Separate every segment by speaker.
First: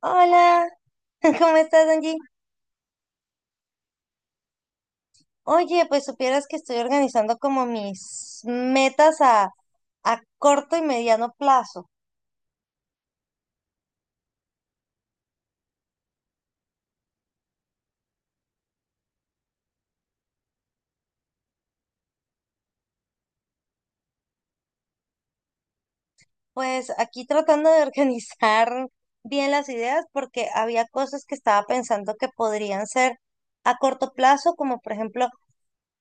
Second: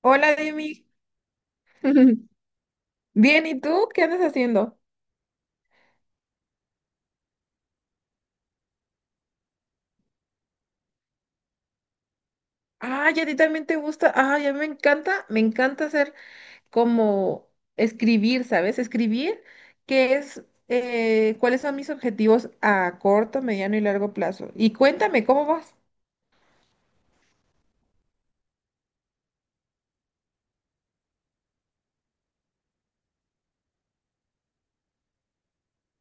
Speaker 1: Hola,
Speaker 2: Hola,
Speaker 1: Demi.
Speaker 2: ¿cómo estás, Angie?
Speaker 1: Bien, ¿y tú? ¿Qué andas haciendo?
Speaker 2: Oye, pues supieras que estoy organizando como mis metas a corto y mediano plazo.
Speaker 1: Ah, ya a ti también te gusta. Ah, ya me encanta hacer como escribir, ¿sabes? Escribir, que es cuáles son mis objetivos a corto, mediano y largo plazo. Y cuéntame, ¿cómo vas?
Speaker 2: Pues aquí tratando de organizar bien las ideas porque había cosas que estaba pensando que podrían ser a corto plazo, como por ejemplo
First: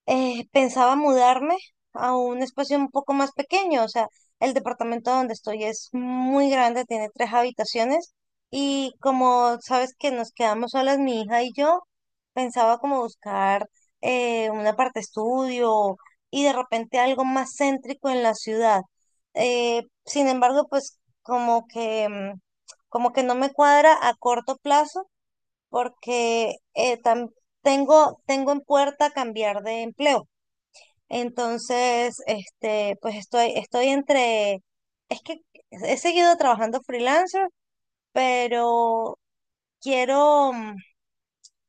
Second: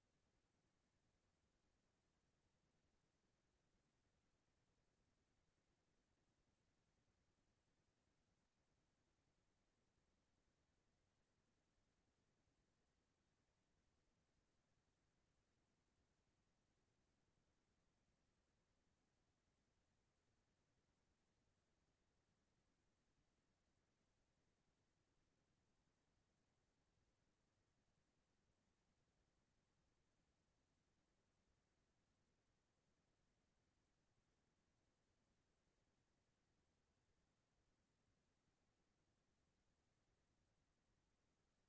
Speaker 2: pensaba mudarme a un espacio un poco más pequeño, o sea, el departamento donde estoy es muy grande, tiene tres habitaciones y como sabes que nos quedamos solas mi hija y yo, pensaba como buscar un aparte estudio y de repente algo más céntrico en la ciudad. Sin embargo, pues como que, como que no me cuadra a corto plazo porque tengo, tengo en puerta cambiar de empleo. Entonces, este, pues estoy, estoy entre, es que he seguido trabajando freelancer, pero quiero, o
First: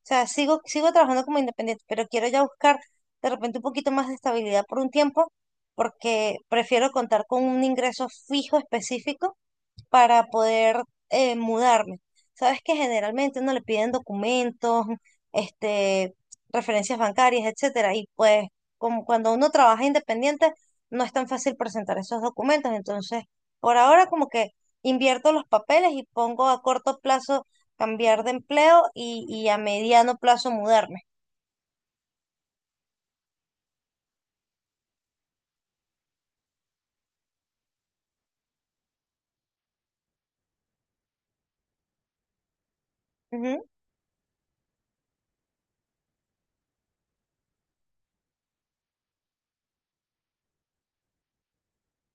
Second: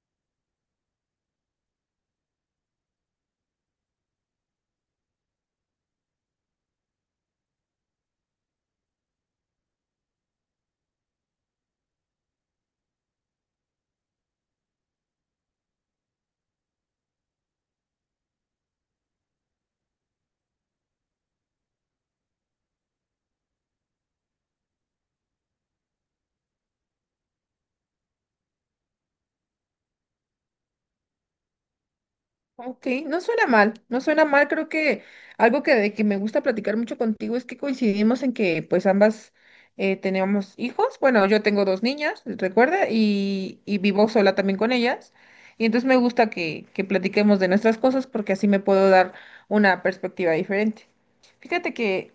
Speaker 2: sea, sigo, sigo trabajando como independiente, pero quiero ya buscar de repente un poquito más de estabilidad por un tiempo, porque prefiero contar con un ingreso fijo específico para poder mudarme. Sabes que generalmente uno le piden documentos, este, referencias bancarias, etcétera, y pues como cuando uno trabaja independiente no es tan fácil presentar esos documentos, entonces por ahora como que invierto los papeles y pongo a corto plazo cambiar de empleo y a mediano plazo mudarme.
Speaker 1: Ok, no suena mal, no suena mal, creo que algo que, de que me gusta platicar mucho contigo es que coincidimos en que pues ambas tenemos hijos. Bueno, yo tengo dos niñas, recuerda, y vivo sola también con ellas, y entonces me gusta que platiquemos de nuestras cosas porque así me puedo dar una perspectiva diferente. Fíjate que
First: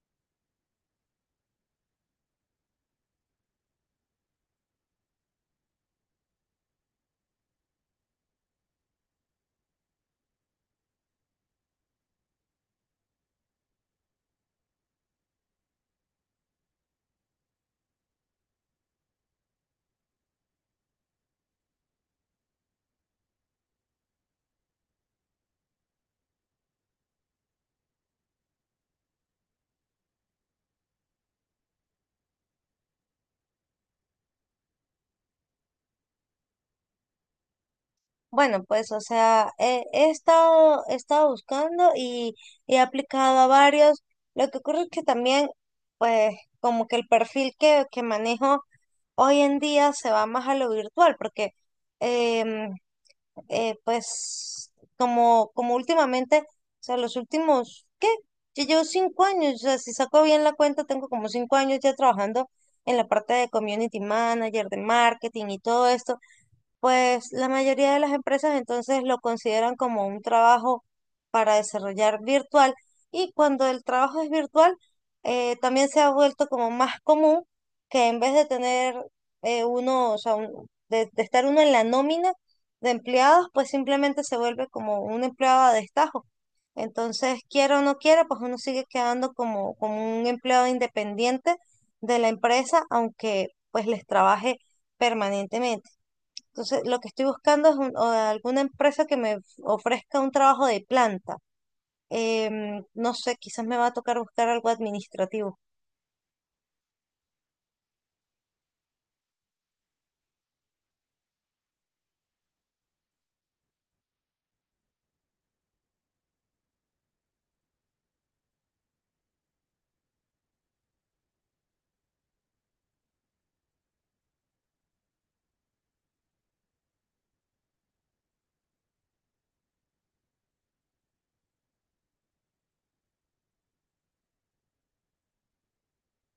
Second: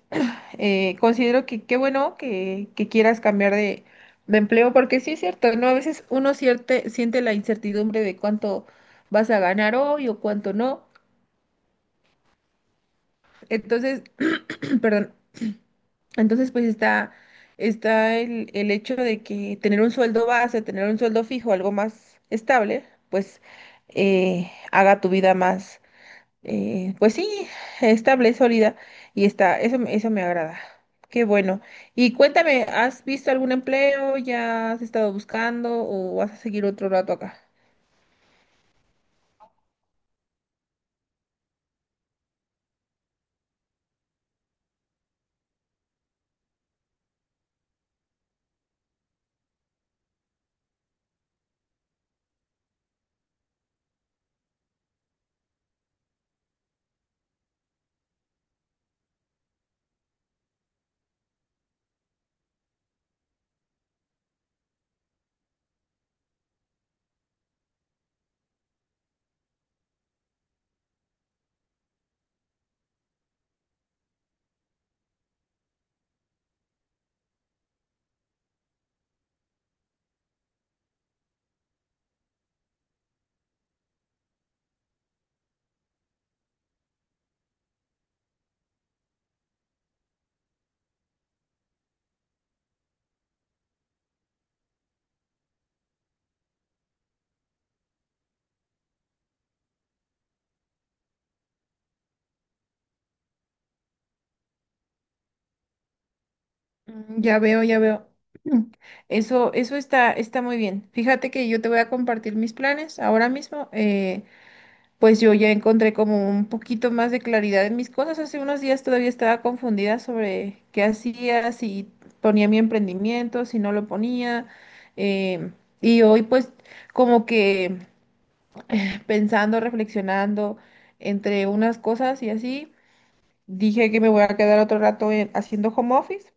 Speaker 1: considero que qué bueno que quieras cambiar de empleo, porque sí es cierto, ¿no? A veces uno siente la incertidumbre de cuánto vas a ganar hoy o cuánto no. Entonces, perdón, entonces pues está, está el hecho de que tener un sueldo base, tener un sueldo fijo, algo más estable, pues haga tu vida, pues sí, estable, sólida, y está, eso, eso me agrada. Qué bueno. Y cuéntame, ¿has visto algún empleo? ¿Ya has estado buscando o vas a seguir otro rato acá?
Speaker 2: Bueno, pues, o sea, he, he estado buscando y he aplicado a varios. Lo que ocurre es que también, pues, como que el perfil que manejo hoy en día se va más a lo virtual, porque, em, pues, como últimamente, o sea, los últimos, ¿qué? Yo llevo cinco años, o sea, si saco bien la cuenta, tengo como cinco años ya trabajando en la parte de community manager, de marketing y todo esto. Pues la mayoría de las empresas entonces lo consideran como un trabajo para desarrollar virtual y cuando el trabajo es virtual también se ha vuelto como más común que en vez de tener o sea, de estar uno en la nómina de empleados, pues simplemente se vuelve como un empleado a destajo. Entonces, quiera o no quiera, pues uno sigue quedando como, como un empleado independiente de la empresa, aunque pues les trabaje permanentemente. Entonces, lo que estoy buscando es o alguna empresa que me ofrezca un trabajo de planta. Em, no sé, quizás me va a tocar buscar algo administrativo.
Speaker 1: Mm, ya veo, ya veo. Mm, eso, eso está, está muy bien. Fíjate que yo te voy a compartir mis planes ahora mismo. Pues yo ya encontré como un poquito más de claridad en mis cosas. Hace unos días todavía estaba confundida sobre qué hacía, si ponía mi emprendimiento, si no lo ponía. em, y hoy pues como que pensando, reflexionando entre unas cosas y así, dije que me voy a quedar otro rato haciendo home office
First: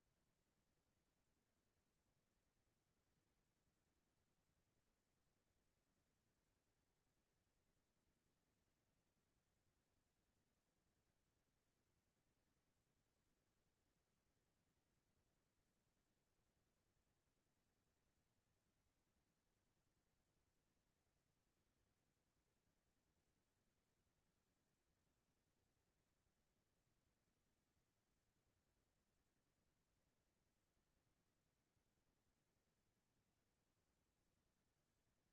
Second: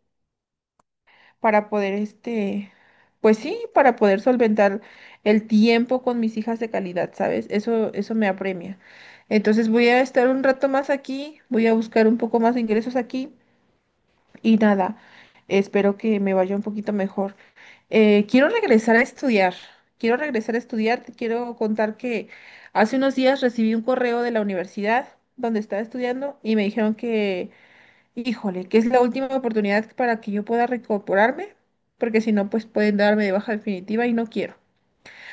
Speaker 1: para poder, este, pues sí, para poder solventar el tiempo con mis hijas de calidad, ¿sabes? Eso me apremia. Entonces voy a estar un rato más aquí, voy a buscar un poco más de ingresos aquí y nada, espero que me vaya un poquito mejor. Quiero regresar a estudiar, quiero regresar a estudiar, te quiero contar que hace unos días recibí un correo de la universidad donde estaba estudiando y me dijeron que, híjole, que es la última oportunidad para que yo pueda reincorporarme, porque si no, pues pueden darme de baja definitiva y no quiero.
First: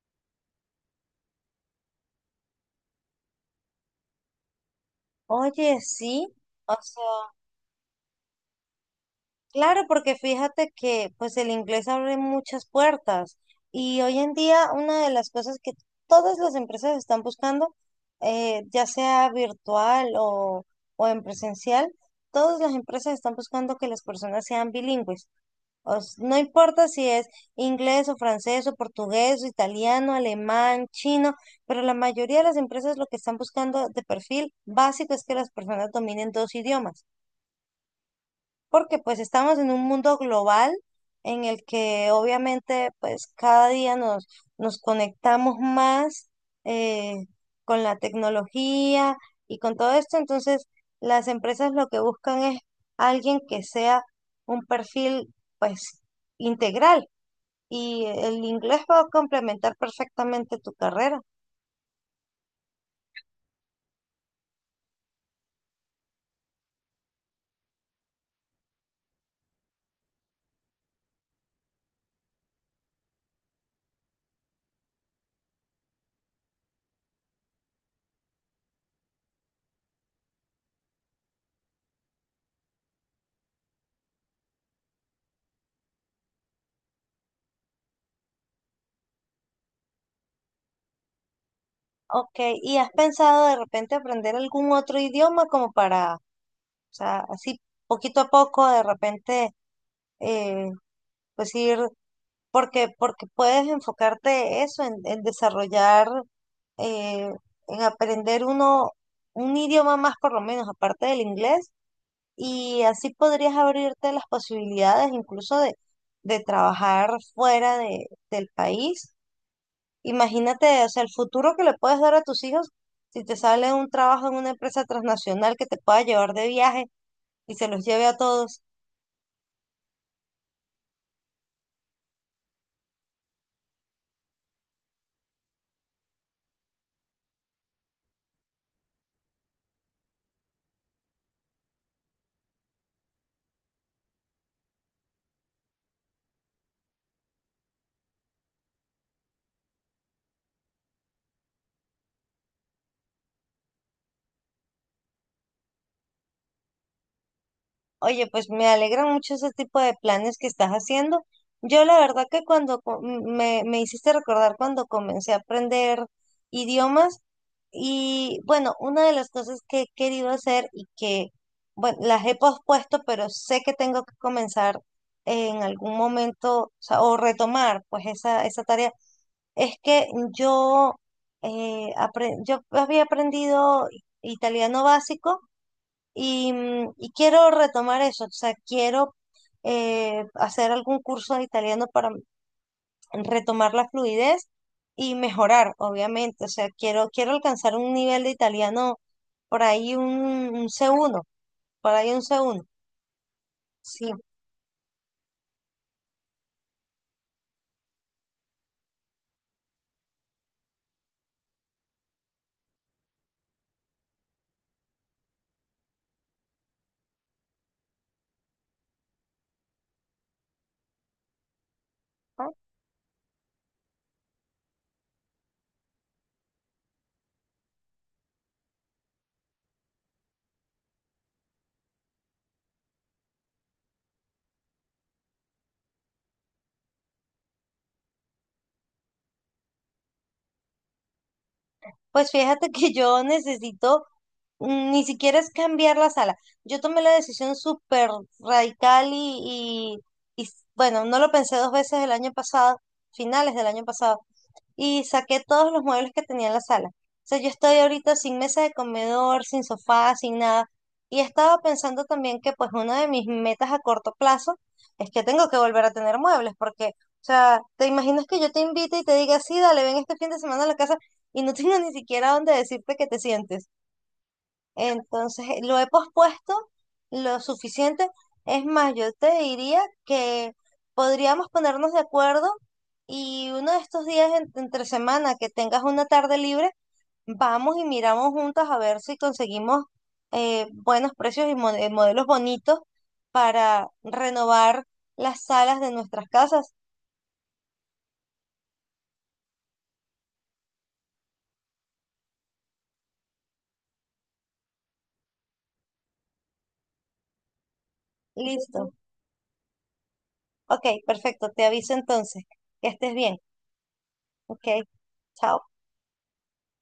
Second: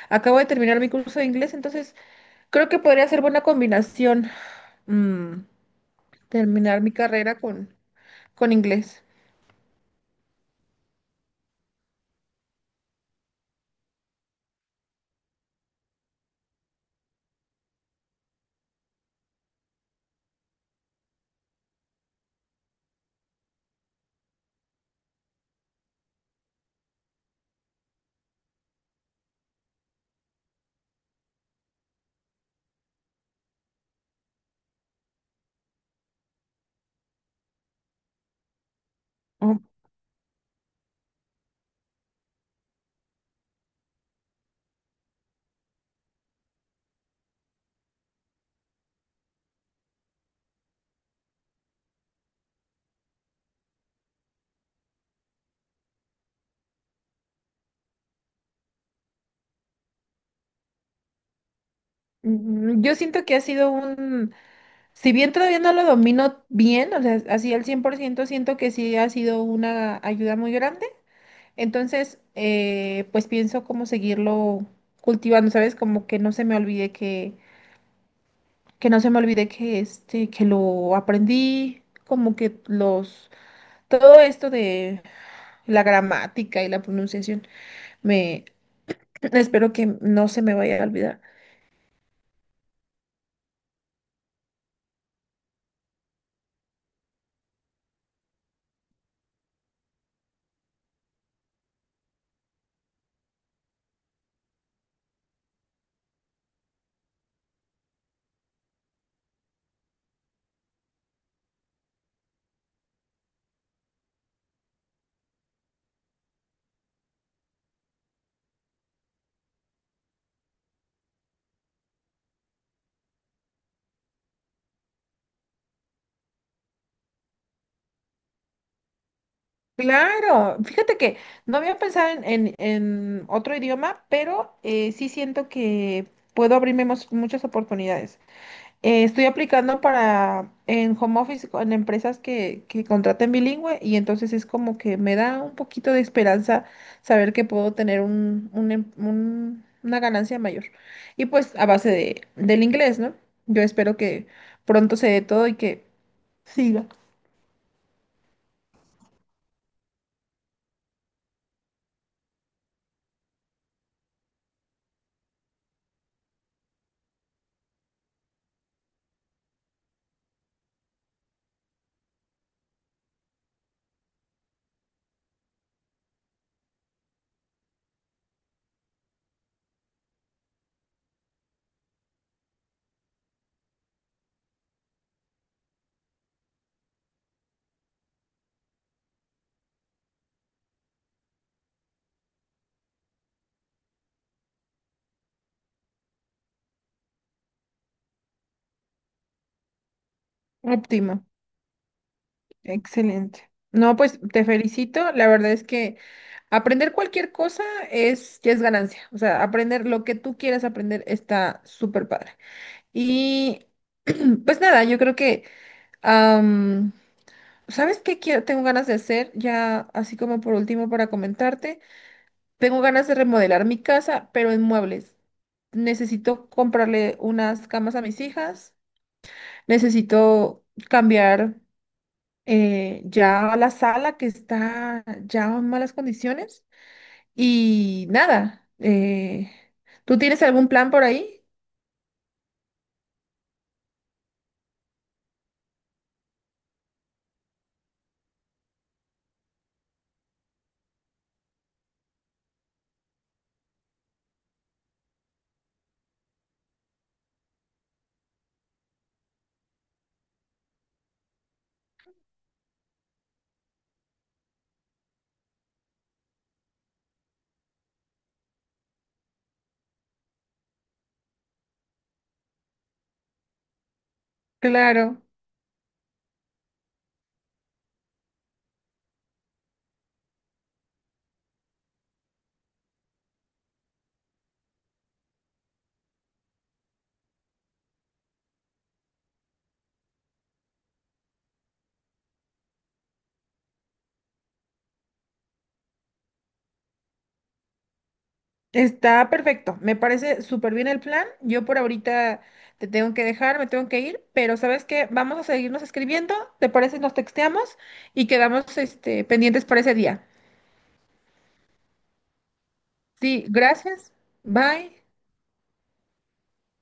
Speaker 1: Acabo de terminar mi curso de inglés, entonces creo que podría ser buena combinación mm,
Speaker 2: Oye, sí, o
Speaker 1: terminar mi
Speaker 2: sea,
Speaker 1: carrera con inglés.
Speaker 2: claro, porque fíjate que pues el inglés abre muchas puertas y hoy en día una de las cosas que todas las empresas están buscando, ya sea virtual o en presencial, todas las empresas están buscando que las personas sean bilingües. O s- no importa si es inglés o francés o portugués o italiano, alemán, chino, pero la mayoría de las empresas lo que están buscando de perfil básico es que las personas dominen dos idiomas, porque pues estamos
Speaker 1: Oh,
Speaker 2: en un mundo global en el que obviamente pues cada día nos, nos conectamos más eh, con la tecnología y con todo esto, entonces las empresas lo que buscan es alguien que sea un perfil pues integral y el inglés va a complementar perfectamente tu carrera.
Speaker 1: mm, yo siento que ha sido un, si bien todavía no lo domino bien, o sea, así al 100%, siento que sí ha sido una ayuda muy grande. Entonces, pues pienso cómo seguirlo cultivando, ¿sabes? Como que no se me olvide que no se me olvide que este, que lo aprendí, como que los, todo esto de la gramática y la pronunciación, me espero que no se me vaya a olvidar.
Speaker 2: Ok, ¿y has pensado de repente aprender algún otro idioma como para, o sea, así poquito a poco de repente, eh, pues ir, porque, porque puedes enfocarte eso, en desarrollar, eh, en aprender uno, un idioma más por lo menos, aparte del inglés, y así podrías abrirte las posibilidades incluso de trabajar fuera de, del país. Imagínate, o sea, el futuro que le puedes dar a tus hijos si te sale un trabajo en una empresa transnacional que te pueda llevar de viaje y se los lleve a todos.
Speaker 1: Claro, fíjate que no había pensado en, en otro idioma, pero sí siento que puedo abrirme muchas oportunidades. Estoy aplicando para en home office, en empresas que contraten bilingüe y entonces es como que me da un poquito de esperanza saber que puedo tener un, una ganancia mayor. Y pues a base de, del inglés, ¿no? Yo espero que pronto se dé todo y que siga.
Speaker 2: Oye, pues me alegran mucho ese tipo de planes que estás haciendo. Yo la verdad que cuando me hiciste recordar cuando comencé a aprender idiomas y bueno, una de las cosas que he querido hacer y que, bueno, las he pospuesto, pero sé que tengo que comenzar en algún momento, o sea, o retomar pues esa tarea. Es que yo, yo había aprendido italiano básico y y quiero retomar eso, o sea, quiero hacer algún curso de italiano para retomar la fluidez y mejorar, obviamente, o sea, quiero, quiero alcanzar un nivel de italiano por ahí un c
Speaker 1: Óptima,
Speaker 2: uno por ahí un c uno
Speaker 1: excelente. No,
Speaker 2: sí.
Speaker 1: pues te felicito. La verdad es que aprender cualquier cosa es, ya es ganancia. O sea, aprender lo que tú quieras aprender está súper padre. Y pues nada, yo creo que, am, ¿sabes qué quiero? Tengo ganas de hacer, ya así como por último para comentarte,
Speaker 2: Ah,
Speaker 1: tengo ganas de remodelar mi casa, pero en muebles. Necesito comprarle unas camas a mis hijas, necesito cambiar ya la sala que está ya en malas condiciones y nada, ¿tú tienes algún plan por ahí?
Speaker 2: pues fíjate que yo necesito, ni siquiera es cambiar la sala. Yo tomé la decisión súper radical y bueno, no lo pensé dos veces el año pasado, finales del año pasado, y saqué todos los muebles que tenía en la sala. O sea, yo estoy ahorita sin mesa de comedor, sin sofá, sin nada. Y estaba pensando también que pues una de mis metas a corto plazo es que tengo que volver a tener muebles, porque, o sea, te imaginas que yo te invite y te diga, sí, dale, ven este fin de semana a la casa y no tengo ni siquiera dónde decirte que te sientes.
Speaker 1: Claro.
Speaker 2: Entonces, lo he pospuesto lo suficiente. Es más, yo te diría que podríamos ponernos de acuerdo y uno de estos días entre semana que tengas una tarde libre, vamos y miramos juntas a ver si conseguimos buenos precios y modelos bonitos para renovar las salas de nuestras casas.
Speaker 1: Está perfecto, me parece súper bien el plan. Yo por ahorita te tengo que dejar, me tengo que ir, pero ¿sabes qué? Vamos a seguirnos escribiendo, ¿te parece? Nos texteamos y quedamos
Speaker 2: Listo.
Speaker 1: este, pendientes para ese día.
Speaker 2: Ok, perfecto. Te aviso entonces. Que estés bien.
Speaker 1: Sí, gracias.
Speaker 2: Ok,
Speaker 1: Bye.
Speaker 2: chao.